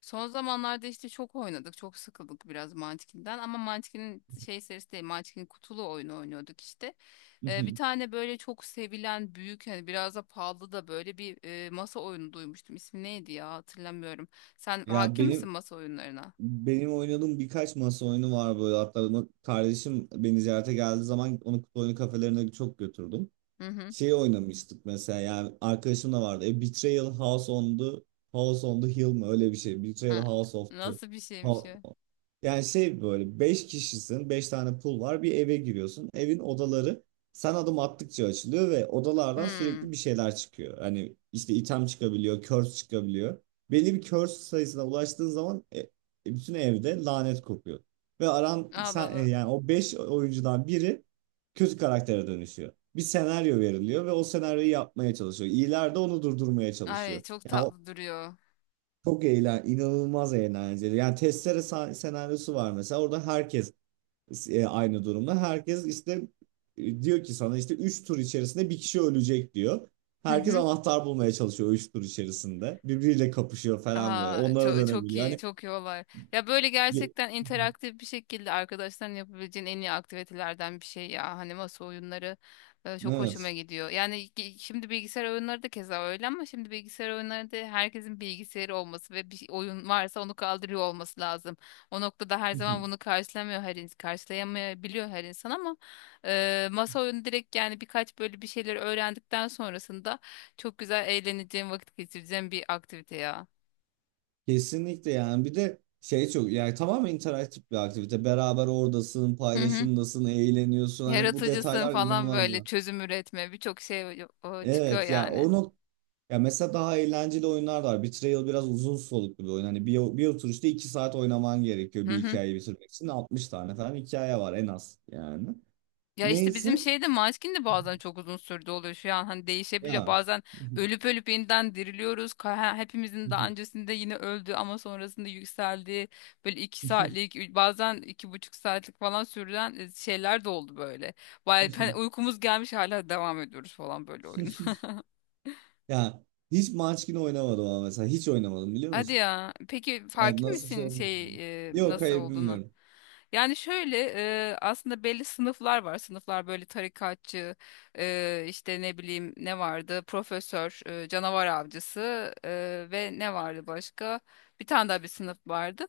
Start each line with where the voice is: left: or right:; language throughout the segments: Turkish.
left: Son zamanlarda işte çok oynadık. Çok sıkıldık biraz Munchkin'den. Ama Munchkin'in şey serisi değil. Munchkin'in kutulu oyunu oynuyorduk işte.
right: Hı
left: Bir
right: hı.
left: tane böyle çok sevilen büyük hani biraz da pahalı da böyle bir masa oyunu duymuştum. İsmi neydi ya hatırlamıyorum. Sen
right: Ya
left: hakim misin
right: benim
left: masa oyunlarına?
right: benim oynadığım birkaç masa oyunu var böyle, hatta kardeşim beni ziyarete geldiği zaman onu kutu oyunu kafelerine çok götürdüm.
left: Hı hı.
right: Şey oynamıştık mesela, yani arkadaşım da vardı. Betrayal House on the Hill mı öyle bir şey. Betrayal
left: Ha,
right: House of the
left: nasıl bir şeymiş
right: Ha-
left: ya?
right: Yani şey böyle 5 kişisin, 5 tane pul var, bir eve giriyorsun. Evin odaları sen adım attıkça açılıyor ve odalardan
left: Hmm.
right: sürekli bir şeyler çıkıyor. Hani işte item çıkabiliyor, curse çıkabiliyor. Belli bir curse sayısına ulaştığın zaman bütün evde lanet kopuyor. Ve
left: Allah
right: sen,
left: Allah.
right: yani o 5 oyuncudan biri kötü karaktere dönüşüyor. Bir senaryo veriliyor ve o senaryoyu yapmaya çalışıyor. İyiler de onu durdurmaya
left: Ay
right: çalışıyor.
left: çok
right: Yani o
left: tatlı duruyor.
right: inanılmaz eğlenceli. Yani testere senaryosu var mesela. Orada herkes aynı durumda. Herkes işte diyor ki sana işte 3 tur içerisinde bir kişi ölecek diyor.
left: Hı
right: Herkes
left: hı.
right: anahtar bulmaya çalışıyor 3 tur içerisinde. Birbiriyle kapışıyor falan böyle.
left: Aa,
right: Onlara
left: çok, çok
right: dönebiliyor.
left: iyi,
right: Hani
left: çok iyi olay. Ya böyle
right: ye-
left: gerçekten interaktif bir şekilde arkadaşların yapabileceğin en iyi aktivitelerden bir şey ya. Hani masa oyunları çok hoşuma
right: evet.
left: gidiyor. Yani şimdi bilgisayar oyunları da keza öyle ama şimdi bilgisayar oyunları da herkesin bilgisayarı olması ve bir oyun varsa onu kaldırıyor olması lazım. O noktada her zaman bunu karşılamıyor her insan, karşılayamayabiliyor her insan ama masa oyunu direkt yani birkaç böyle bir şeyleri öğrendikten sonrasında çok güzel eğleneceğim, vakit geçireceğim bir aktivite ya.
right: Kesinlikle, yani bir de şey çok, yani tamamen interaktif bir aktivite. Beraber oradasın,
left: Hı hı.
right: paylaşımdasın, eğleniyorsun. Hani bu
left: Yaratıcısın
right: detaylar
left: falan böyle
right: inanılmaz.
left: çözüm üretme birçok şey o çıkıyor
right: Evet ya
left: yani.
right: onu. Ya mesela daha eğlenceli oyunlar da var. Betrayal biraz uzun soluklu bir oyun. Hani bir oturuşta 2 saat oynaman gerekiyor
left: Hı
right: bir
left: hı.
right: hikayeyi bitirmek için. 60 tane falan hikaye var en az yani.
left: Ya işte bizim
right: Neyse
left: şeyde maçkin de bazen çok uzun sürdü oluyor şu an hani değişebiliyor.
right: ya.
left: Bazen ölüp ölüp yeniden diriliyoruz. Hepimizin daha öncesinde yine öldü ama sonrasında yükseldiği böyle iki saatlik bazen iki buçuk saatlik falan sürülen şeyler de oldu böyle. Bayağı hani uykumuz gelmiş hala devam ediyoruz falan böyle oyuna.
right: Ya hiç Munchkin oynamadım ama mesela. Hiç oynamadım biliyor
left: Hadi
right: musun?
left: ya. Peki
right: Evet,
left: farkın
right: nasıl
left: misin şey
right: söyleyeyim? Yok,
left: nasıl
right: hayır,
left: olduğunu?
right: bilmiyorum.
left: Yani şöyle aslında belli sınıflar var. Sınıflar böyle tarikatçı, işte ne bileyim ne vardı? Profesör, canavar avcısı ve ne vardı başka? Bir tane daha sınıf vardı.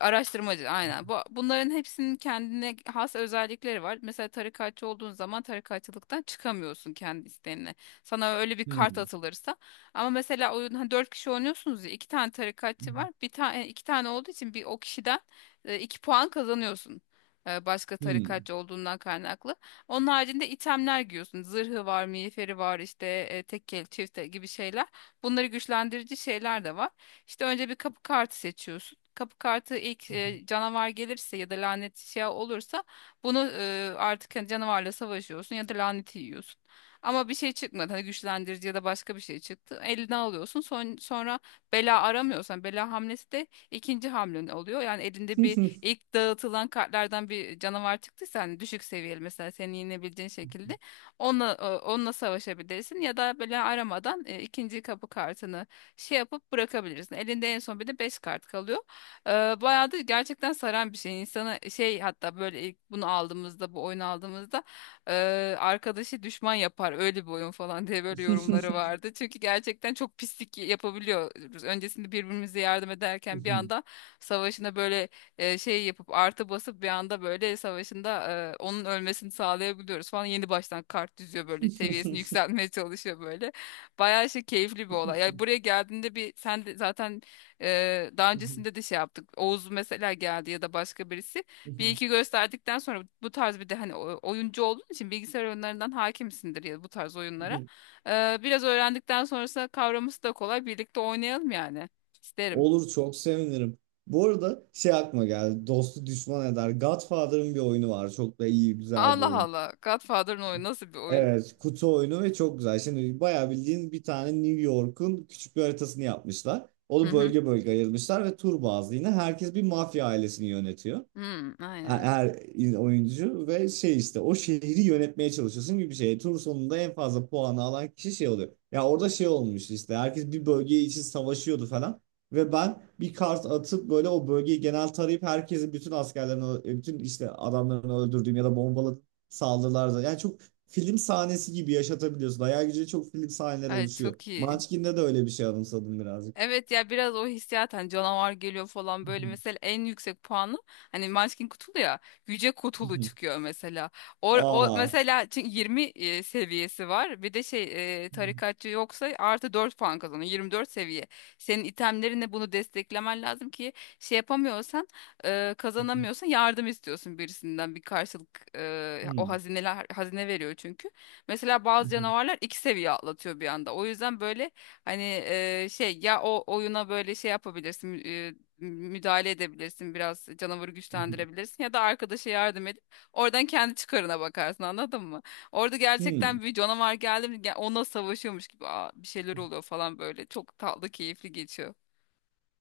left: Araştırmacı aynen. Bunların hepsinin kendine has özellikleri var. Mesela tarikatçı olduğun zaman tarikatçılıktan çıkamıyorsun kendi isteğinle. Sana öyle bir kart
right: Hmm.
left: atılırsa ama mesela oyun hani dört kişi oynuyorsunuz ya iki tane tarikatçı var. Bir tane iki tane olduğu için bir o kişiden iki puan kazanıyorsun. Başka
right: Hmm.
left: tarikatçı olduğundan kaynaklı. Onun haricinde itemler giyiyorsun. Zırhı var, miğferi var, işte tekkeli, çifte gibi şeyler. Bunları güçlendirici şeyler de var. İşte önce bir kapı kartı seçiyorsun. Kapı kartı ilk canavar gelirse ya da lanet şey olursa bunu artık hani canavarla savaşıyorsun ya da laneti yiyorsun. Ama bir şey çıkmadı. Hani güçlendirici ya da başka bir şey çıktı. Eline alıyorsun. Sonra bela aramıyorsan bela hamlesi de ikinci hamlen oluyor. Yani elinde bir ilk dağıtılan kartlardan bir canavar çıktıysa hani düşük seviyeli mesela seni yenebileceğin şekilde onunla savaşabilirsin ya da bela aramadan ikinci kapı kartını şey yapıp bırakabilirsin. Elinde en son bir de 5 kart kalıyor. E, Bayağı da gerçekten saran bir şey. İnsana şey hatta böyle ilk bunu aldığımızda bu oyunu aldığımızda arkadaşı düşman yapar öyle bir oyun falan diye böyle yorumları vardı. Çünkü gerçekten çok pislik yapabiliyoruz. Öncesinde birbirimize yardım ederken bir anda savaşına böyle şey yapıp artı basıp bir anda böyle savaşında onun ölmesini sağlayabiliyoruz falan. Yeni baştan kart düzüyor böyle seviyesini yükseltmeye çalışıyor böyle. Bayağı şey keyifli bir olay. Yani buraya geldiğinde bir sen de zaten daha öncesinde de şey yaptık. Oğuz mesela geldi ya da başka birisi. Bir iki gösterdikten sonra bu tarz bir de hani oyuncu olduğun için bilgisayar oyunlarından hakimsindir ya bu tarz oyunlara. Biraz öğrendikten sonrasında kavraması da kolay. Birlikte oynayalım yani. İsterim.
right: Olur, çok sevinirim. Bu arada şey aklıma geldi. Dostu düşman eder. Godfather'ın bir oyunu var. Çok da iyi, güzel bir
left: Allah
right: oyun.
left: Allah. Godfather'ın oyunu nasıl bir oyun?
right: Evet, kutu oyunu ve çok güzel. Şimdi bayağı bildiğin bir tane New York'un küçük bir haritasını yapmışlar.
left: Hı
right: Onu
left: hı.
right: bölge bölge ayırmışlar ve tur bazlı yine herkes bir mafya ailesini yönetiyor,
left: Hı, aynen.
right: her oyuncu, ve şey işte o şehri yönetmeye çalışıyorsun gibi bir şey. Tur sonunda en fazla puanı alan kişi şey oluyor. Ya orada şey olmuş, işte herkes bir bölge için savaşıyordu falan. Ve ben bir kart atıp böyle o bölgeyi genel tarayıp herkesin bütün askerlerini, bütün işte adamlarını öldürdüğüm ya da bombalı saldırılarda. Yani çok film sahnesi gibi yaşatabiliyorsun. Hayal gücüyle çok film sahneleri
left: Ay
right: oluşuyor.
left: çok iyi.
right: Munchkin'de de öyle bir şey anımsadım birazcık.
left: Evet ya biraz o hissiyat hani canavar geliyor falan böyle mesela en yüksek puanı hani Munchkin kutulu ya yüce kutulu çıkıyor mesela. O
right: Aa.
left: mesela çünkü 20 seviyesi var bir de şey
right: Hmm.
left: tarikatçı yoksa artı 4 puan kazanıyor 24 seviye. Senin itemlerine bunu desteklemen lazım ki şey yapamıyorsan kazanamıyorsan yardım istiyorsun birisinden bir karşılık o
right: Hmm.
left: hazine veriyor çünkü. Mesela bazı canavarlar iki seviye atlatıyor bir anda o yüzden böyle hani şey ya o oyuna böyle şey yapabilirsin müdahale edebilirsin biraz canavarı güçlendirebilirsin ya da arkadaşa yardım edip oradan kendi çıkarına bakarsın anladın mı? Orada
right: Hmm.
left: gerçekten bir canavar geldi mi onunla savaşıyormuş gibi "Aa, bir şeyler oluyor falan böyle çok tatlı keyifli geçiyor.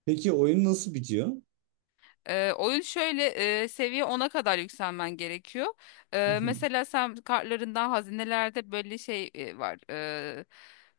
right: Peki oyun nasıl bitiyor?
left: Oyun şöyle seviye ona kadar yükselmen gerekiyor. Mesela sen kartlarından hazinelerde böyle şey var.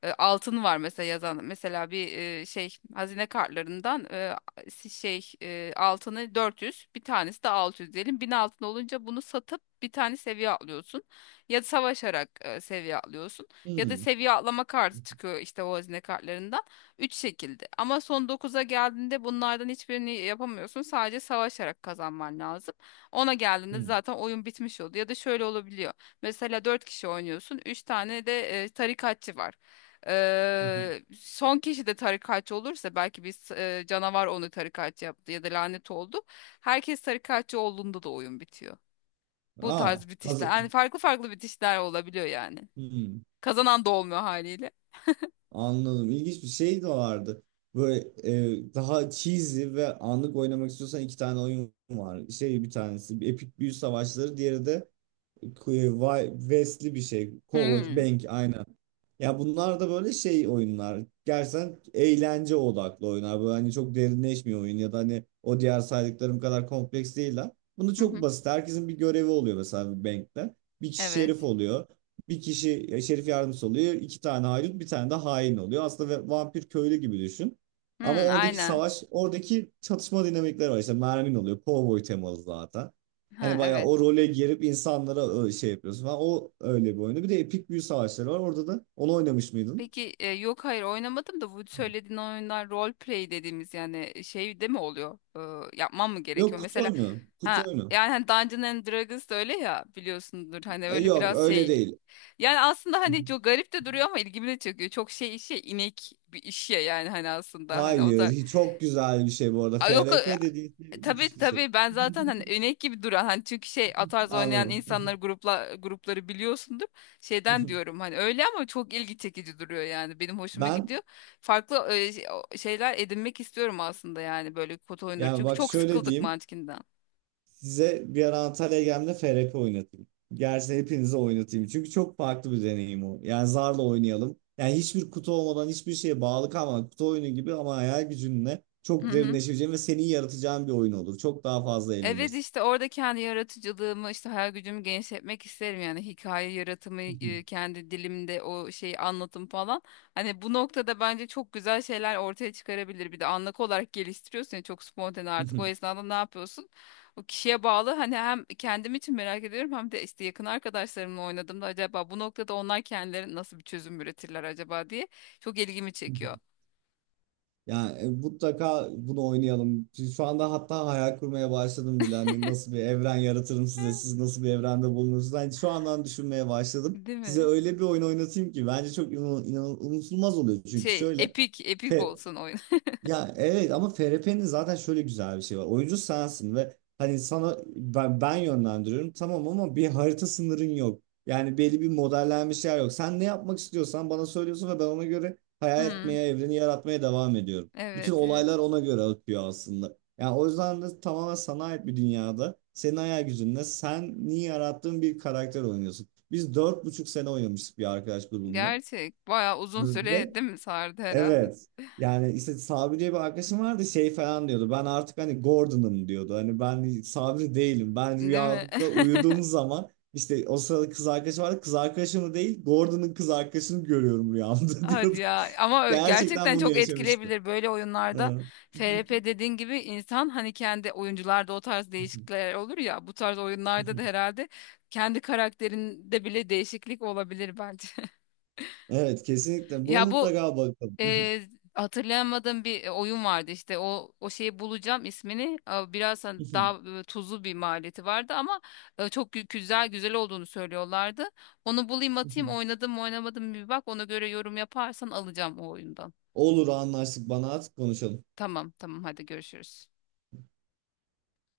left: E, altın var mesela yazan. Mesela bir şey hazine kartlarından şey altını 400 bir tanesi de 600 diyelim. 1000 altın olunca bunu satıp bir tane seviye atlıyorsun. Ya savaşarak seviye atlıyorsun.
right: Hmm.
left: Ya da
right: Hmm.
left: seviye atlama kartı çıkıyor işte o hazine kartlarından. Üç şekilde. Ama son dokuza geldiğinde bunlardan hiçbirini yapamıyorsun. Sadece savaşarak kazanman lazım. Ona geldiğinde
right: Hmm.
left: zaten oyun bitmiş oldu. Ya da şöyle olabiliyor. Mesela 4 kişi oynuyorsun. Üç tane de tarikatçı var.
right: Hı hı.
left: Son kişi de tarikatçı olursa belki bir canavar onu tarikatçı yaptı ya da lanet oldu. Herkes tarikatçı olduğunda da oyun bitiyor. Bu tarz
right: Aa,
left: bitişler.
right: kazı
left: Yani farklı farklı bitişler olabiliyor yani.
right: Hmm.
left: Kazanan da olmuyor haliyle.
right: Anladım. İlginç bir şey de vardı. Böyle, daha cheesy ve anlık oynamak istiyorsan iki tane oyun var. Şey, bir tanesi Epic Büyü Savaşları, diğeri de West'li bir şey. Cowboy
left: Hmm.
right: Bank, aynen. Ya bunlar da böyle şey oyunlar. Gerçekten eğlence odaklı oyunlar. Böyle hani çok derinleşmiyor oyun ya da hani o diğer saydıklarım kadar kompleks değiller. Bunu
left: Hı
right: çok
left: hı.
right: basit. Herkesin bir görevi oluyor, mesela bir bankte. Bir kişi şerif
left: Evet.
right: oluyor. Bir kişi şerif yardımcısı oluyor. İki tane haydut, bir tane de hain oluyor. Aslında vampir köylü gibi düşün. Ama
left: Hmm,
right: oradaki
left: aynen.
right: savaş, oradaki çatışma dinamikleri var. İşte mermin oluyor. Cowboy temalı zaten. Hani
left: Ha
right: bayağı
left: evet.
right: o role girip insanlara şey yapıyorsun falan. O öyle bir oyunu. Bir de Epik Büyü Savaşları var. Orada da onu oynamış mıydın?
left: Peki yok hayır oynamadım da bu söylediğin oyunlar role play dediğimiz yani şey de mi oluyor? Yapmam mı
right: Yok,
left: gerekiyor?
right: kutu
left: Mesela
right: oyunu. Kutu
left: ha
right: oyunu.
left: yani hani Dungeons and Dragons da öyle ya biliyorsundur hani öyle
right: Yok,
left: biraz
right: öyle
left: şey
right: değil.
left: yani aslında hani çok garip de duruyor ama ilgimi de çekiyor. Çok şey işe inek bir iş ya yani hani aslında hani o
right: Hayır.
left: da
right: Çok güzel bir şey bu arada.
left: Aa, yok
right: FRP dediğin şey müthiş
left: tabii
right: bir şey.
left: tabii ben zaten hani önek gibi duran hani çünkü şey atarz oynayan
right: Anladım.
left: insanları grupla grupları biliyorsundur. Şeyden diyorum hani öyle ama çok ilgi çekici duruyor yani benim hoşuma
right: Ben
left: gidiyor. Farklı şeyler edinmek istiyorum aslında yani böyle kod oyunları.
right: Yani
left: Çünkü
right: bak
left: çok
right: şöyle
left: sıkıldık
right: diyeyim.
left: Munchkin'den.
right: Size bir ara Antalya'ya geldiğimde FRP oynatayım. Gerçi hepinize oynatayım. Çünkü çok farklı bir deneyim o. Yani zarla oynayalım. Yani hiçbir kutu olmadan, hiçbir şeye bağlı kalmadan, kutu oyunu gibi ama hayal gücünle
left: Hı
right: çok
left: hı.
right: derinleşeceğin ve senin yaratacağın bir oyun olur. Çok daha fazla
left: Evet
right: eğlenirsin.
left: işte orada kendi yaratıcılığımı işte hayal gücümü genişletmek isterim yani hikaye yaratımı kendi dilimde o şeyi anlatım falan. Hani bu noktada bence çok güzel şeyler ortaya çıkarabilir. Bir de anlık olarak geliştiriyorsun ya çok spontane artık o esnada ne yapıyorsun? O kişiye bağlı hani hem kendim için merak ediyorum hem de işte yakın arkadaşlarımla oynadığımda acaba bu noktada onlar kendileri nasıl bir çözüm üretirler acaba diye çok ilgimi çekiyor.
right: Yani, mutlaka bunu oynayalım. Şu anda hatta hayal kurmaya başladım bile. Hani nasıl bir evren yaratırım size, siz nasıl bir evrende bulunursunuz. Hani şu andan düşünmeye başladım.
left: Değil
right: Size
left: mi?
right: öyle bir oyun oynatayım ki bence çok unutulmaz oluyor. Çünkü
left: Şey
right: şöyle,
left: epik epik olsun oyun.
right: ya evet ama FRP'nin zaten şöyle güzel bir şey var. Oyuncu sensin ve hani sana ben yönlendiriyorum tamam ama bir harita sınırın yok. Yani belli bir modellenmiş yer yok. Sen ne yapmak istiyorsan bana söylüyorsun ve ben ona göre hayal
left: Hmm,
right: etmeye, evreni yaratmaya devam ediyorum. Bütün
left: evet evet.
right: olaylar ona göre akıyor aslında. Yani o yüzden de tamamen sana ait bir dünyada senin hayal gücünle sen niye yarattığın bir karakter oynuyorsun. Biz 4,5 sene oynamıştık bir arkadaş grubumla.
left: Gerçek. Bayağı uzun
right: Ve
left: süre değil mi sardı herhalde?
right: Evet. Yani işte Sabri diye bir arkadaşım vardı, şey falan diyordu. Ben artık hani Gordon'ım, diyordu. Hani ben Sabri değilim. Ben
left: Değil mi?
right: rüyada uyuduğum zaman işte o sırada kız arkadaşım vardı. Kız arkadaşımı değil, Gordon'ın kız arkadaşını görüyorum rüyamda,
left: Hadi
right: diyordu.
left: ya. Ama
right: Gerçekten
left: gerçekten
right: bunu
left: çok
right: yaşamıştı.
left: etkileyebilir böyle oyunlarda.
right: Evet.
left: FRP dediğin gibi insan hani kendi oyuncularda o tarz değişiklikler olur ya. Bu tarz oyunlarda da herhalde kendi karakterinde bile değişiklik olabilir bence.
right: Evet, kesinlikle. Buna
left: Ya bu
right: mutlaka bakalım.
left: Hatırlayamadığım bir oyun vardı işte o şeyi bulacağım ismini biraz hani daha tuzlu bir maliyeti vardı ama güzel güzel olduğunu söylüyorlardı. Onu bulayım atayım oynadım mı oynamadım mı bir bak ona göre yorum yaparsan alacağım o oyundan.
right: Olur, anlaştık. Bana artık konuşalım.
left: Tamam tamam hadi görüşürüz.